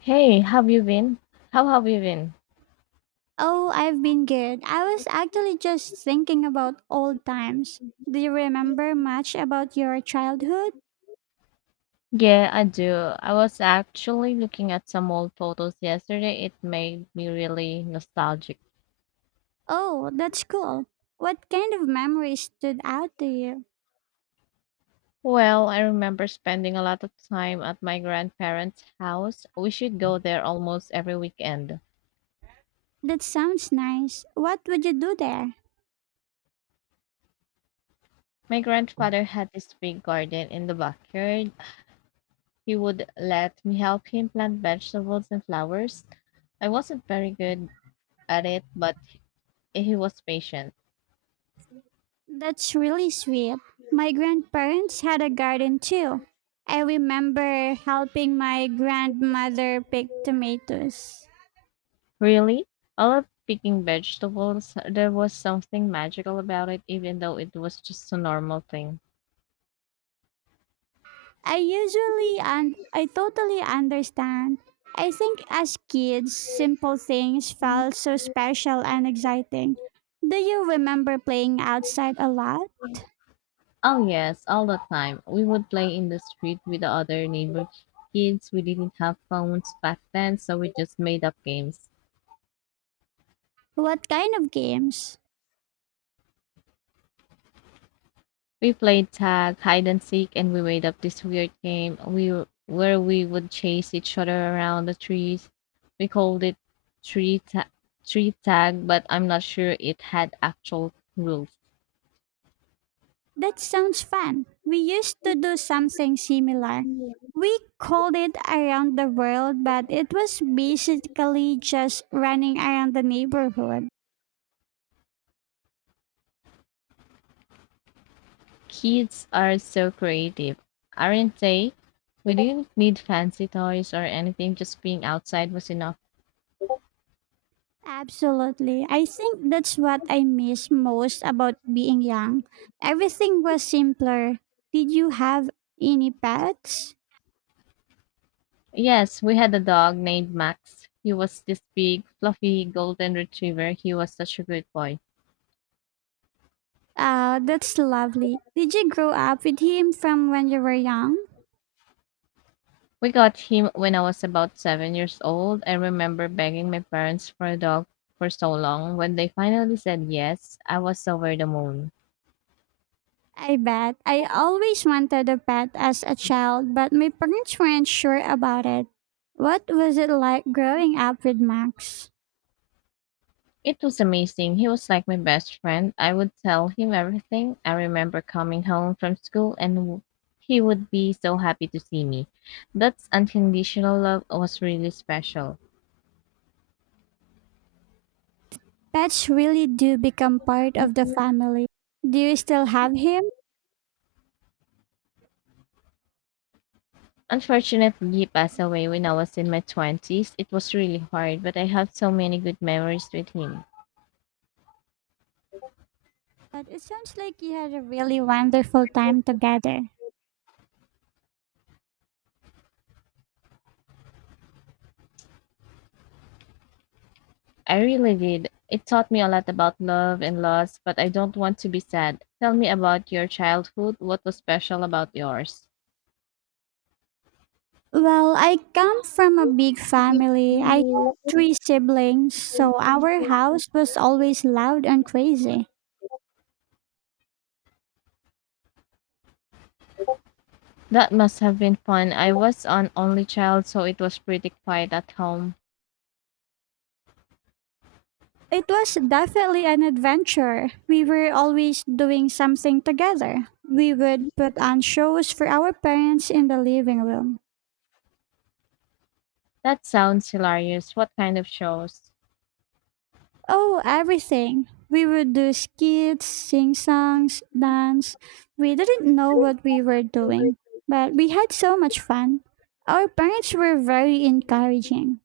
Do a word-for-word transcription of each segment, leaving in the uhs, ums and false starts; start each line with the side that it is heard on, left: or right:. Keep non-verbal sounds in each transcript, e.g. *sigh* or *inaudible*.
left: Hey, have you been? How have you been?
right: Oh, I've been good. I was actually just thinking about old times. Do you remember much about your childhood?
left: Yeah, I do. I was actually looking at some old photos yesterday. It made me really nostalgic.
right: Oh, that's cool. What kind of memories stood out to you?
left: Well, I remember spending a lot of time at my grandparents' house. We should go there almost every weekend.
right: That sounds nice. What would you do there?
left: My grandfather had this big garden in the backyard. He would let me help him plant vegetables and flowers. I wasn't very good at it, but he was patient.
right: That's really sweet. My grandparents had a garden too. I remember helping my grandmother pick tomatoes.
left: Really? I love picking vegetables. There was something magical about it, even though it was just a normal thing.
right: I usually and I totally understand. I think as kids, simple things felt so special and exciting. Do you remember playing outside a lot?
left: Oh, yes, all the time. We would play in the street with the other neighbor kids. We didn't have phones back then, so we just made up games.
right: What kind of games?
left: We played tag, hide and seek, and we made up this weird game we w- where we would chase each other around the trees. We called it tree, ta- tree tag, but I'm not sure it had actual rules.
right: That sounds fun. We used to do something similar. We called it around the world, but it was basically just running around the neighborhood.
left: Kids are so creative, aren't they? We didn't need fancy toys or anything, just being outside was enough.
right: Absolutely. I think that's what I miss most about being young. Everything was simpler. Did you have any pets?
left: Yes, we had a dog named Max. He was this big, fluffy golden retriever. He was such a good boy.
right: Ah, that's lovely. Did you grow up with him from when you were young?
left: We got him when I was about seven years old. I remember begging my parents for a dog for so long. When they finally said yes, I was over the moon.
right: I bet. I always wanted a pet as a child, but my parents weren't sure about it. What was it like growing up with Max?
left: It was amazing. He was like my best friend. I would tell him everything. I remember coming home from school and w- He would be so happy to see me. That unconditional love was really special.
right: Pets really do become part of the family. Do you still have him?
left: Unfortunately, he passed away when I was in my twenties. It was really hard, but I have so many good memories with him.
right: But it sounds like you had a really wonderful time together.
left: I really did. It taught me a lot about love and loss, but I don't want to be sad. Tell me about your childhood. What was special about yours?
right: Well, I come from a big family. I had three siblings, so our house was always loud and crazy.
left: That must have been fun. I was an only child, so it was pretty quiet at home.
right: It was definitely an adventure. We were always doing something together. We would put on shows for our parents in the living room.
left: That sounds hilarious. What kind of shows?
right: Oh, everything. We would do skits, sing songs, dance. We didn't know what we were doing, but we had so much fun. Our parents were very encouraging.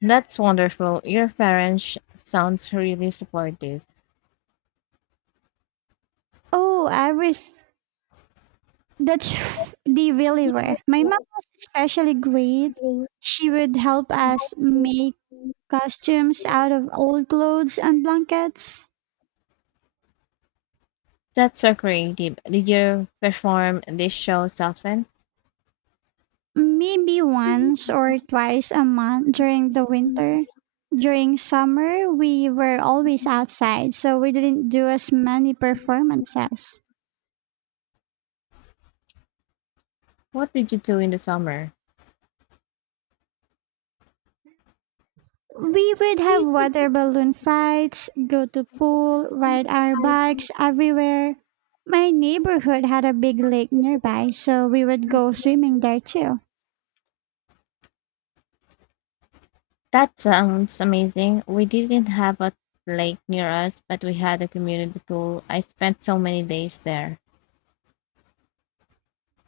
left: That's wonderful. Your parents sounds really supportive.
right: Oh, everything. That's *laughs* they really were. My mom was especially great. She would help us make costumes out of old clothes and blankets.
left: That's so creative. Did you perform these shows often?
right: Maybe once or twice a month during the winter. During summer, we were always outside, so we didn't do as many performances.
left: What did you do in the summer?
right: We would have water balloon fights, go to pool, ride our bikes everywhere. My neighborhood had a big lake nearby, so we would go swimming there too.
left: That sounds amazing. We didn't have a lake near us, but we had a community pool. I spent so many days there.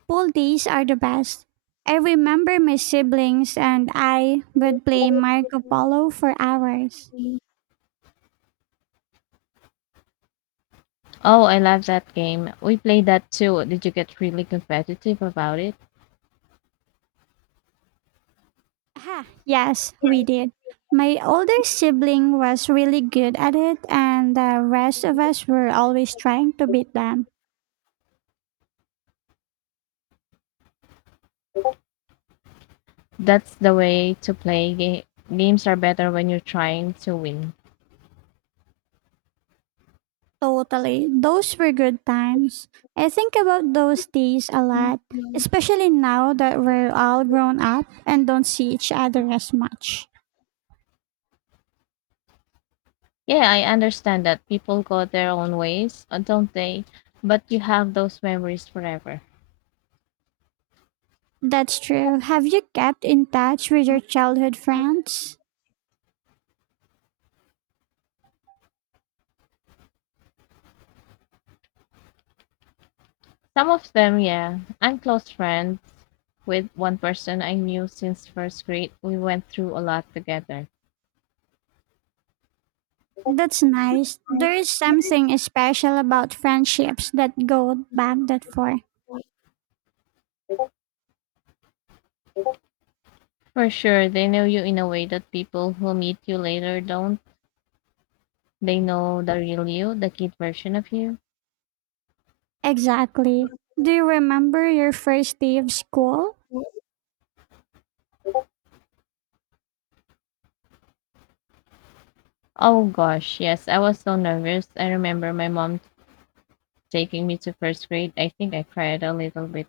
right: Pool days are the best. I remember my siblings and I would play Marco Polo for hours.
left: Oh, I love that game. We played that too. Did you get really competitive about it?
right: Ah, yes, we did. My older sibling was really good at it, and the rest of us were always trying to beat them.
left: That's the way to play. Ga- games are better when you're trying to win.
right: Totally. Those were good times. I think about those days a lot, especially now that we're all grown up and don't see each other as much.
left: Yeah, I understand that people go their own ways, uh, don't they? But you have those memories forever.
right: That's true. Have you kept in touch with your childhood friends?
left: Some of them, yeah. I'm close friends with one person I knew since first grade. We went through a lot together.
right: That's nice. There is something special about friendships that go back that far.
left: For sure, they know you in a way that people who meet you later don't. They know the real you, the kid version of you.
right: Exactly. Do you remember your first day of school?
left: Oh gosh, yes, I was so nervous. I remember my mom taking me to first grade. I think I cried a little bit.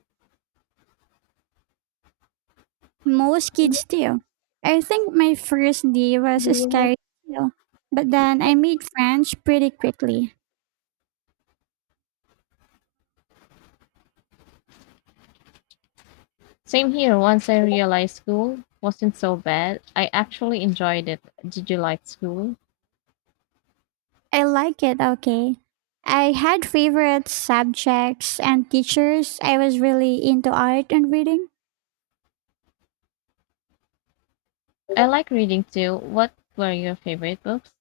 right: Most kids do. I think my first day was scary too, but then I made friends pretty quickly.
left: Same here. Once I realized school wasn't so bad, I actually enjoyed it. Did you like school?
right: I like it, okay. I had favorite subjects and teachers. I was really into art and reading.
left: I like reading too. What were your favorite books?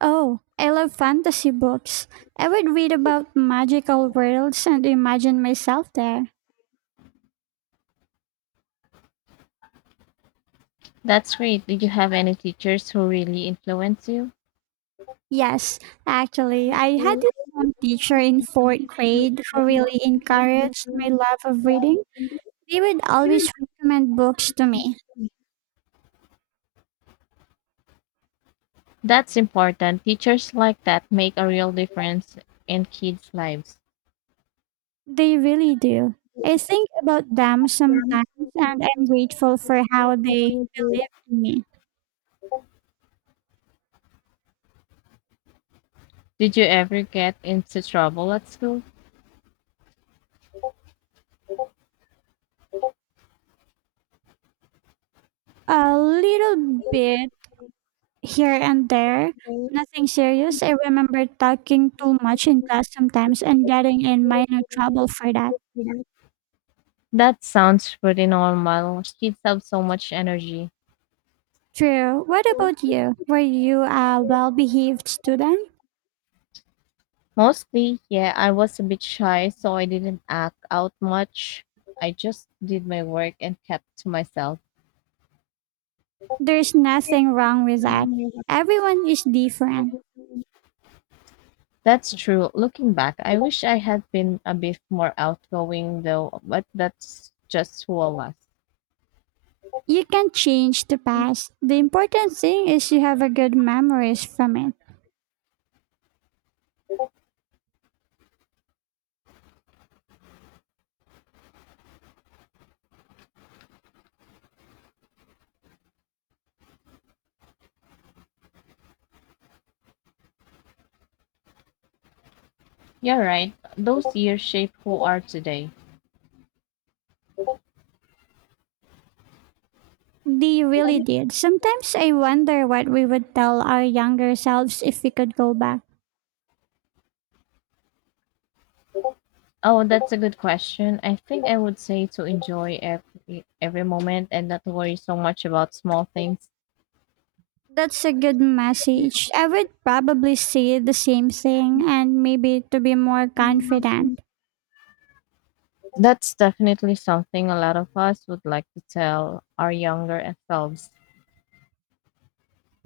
right: Oh, I love fantasy books. I would read about magical worlds and imagine myself there.
left: That's great. Did you have any teachers who really influenced you?
right: Yes, actually, I had this one teacher in fourth grade who really encouraged my love of reading. They would always recommend books to me.
left: That's important. Teachers like that make a real difference in kids' lives.
right: They really do. I think about them sometimes and I'm grateful for how they believe in me.
left: Did you ever get into trouble at school?
right: A little bit here and there, nothing serious. I remember talking too much in class sometimes and getting in minor trouble for that.
left: That sounds pretty normal. Kids have so much energy.
right: True. What about you? Were you a well behaved student?
left: Mostly, yeah, I was a bit shy, so I didn't act out much. I just did my work and kept to myself.
right: There's nothing wrong with that. Everyone is different.
left: That's true. Looking back, I wish I had been a bit more outgoing, though, but that's just who I was.
right: You can change the past. The important thing is you have a good memories from it.
left: You're right. Those years shape who are today.
right: They really did. Sometimes I wonder what we would tell our younger selves if we could go back.
left: Oh, that's a good question. I think I would say to enjoy every every moment and not worry so much about small things.
right: That's a good message. I would probably say the same thing and maybe to be more confident.
left: That's definitely something a lot of us would like to tell our younger selves.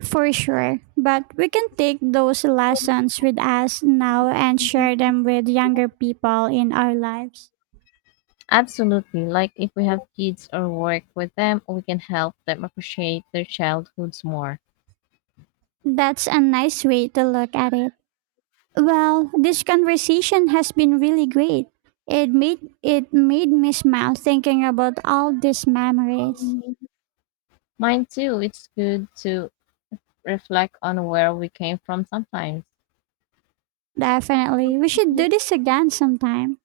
right: For sure. But we can take those lessons with us now and share them with younger people in our lives.
left: Absolutely. Like if we have kids or work with them, we can help them appreciate their childhoods more.
right: That's a nice way to look at it. Well, this conversation has been really great. It made it made me smile thinking about all these memories.
left: Mine too. It's good to reflect on where we came from sometimes.
right: Definitely. We should do this again sometime.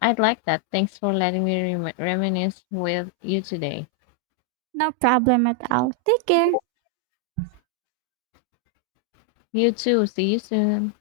left: I'd like that. Thanks for letting me rem- reminisce with you today.
right: No problem at all. Take care.
left: You too. See you soon.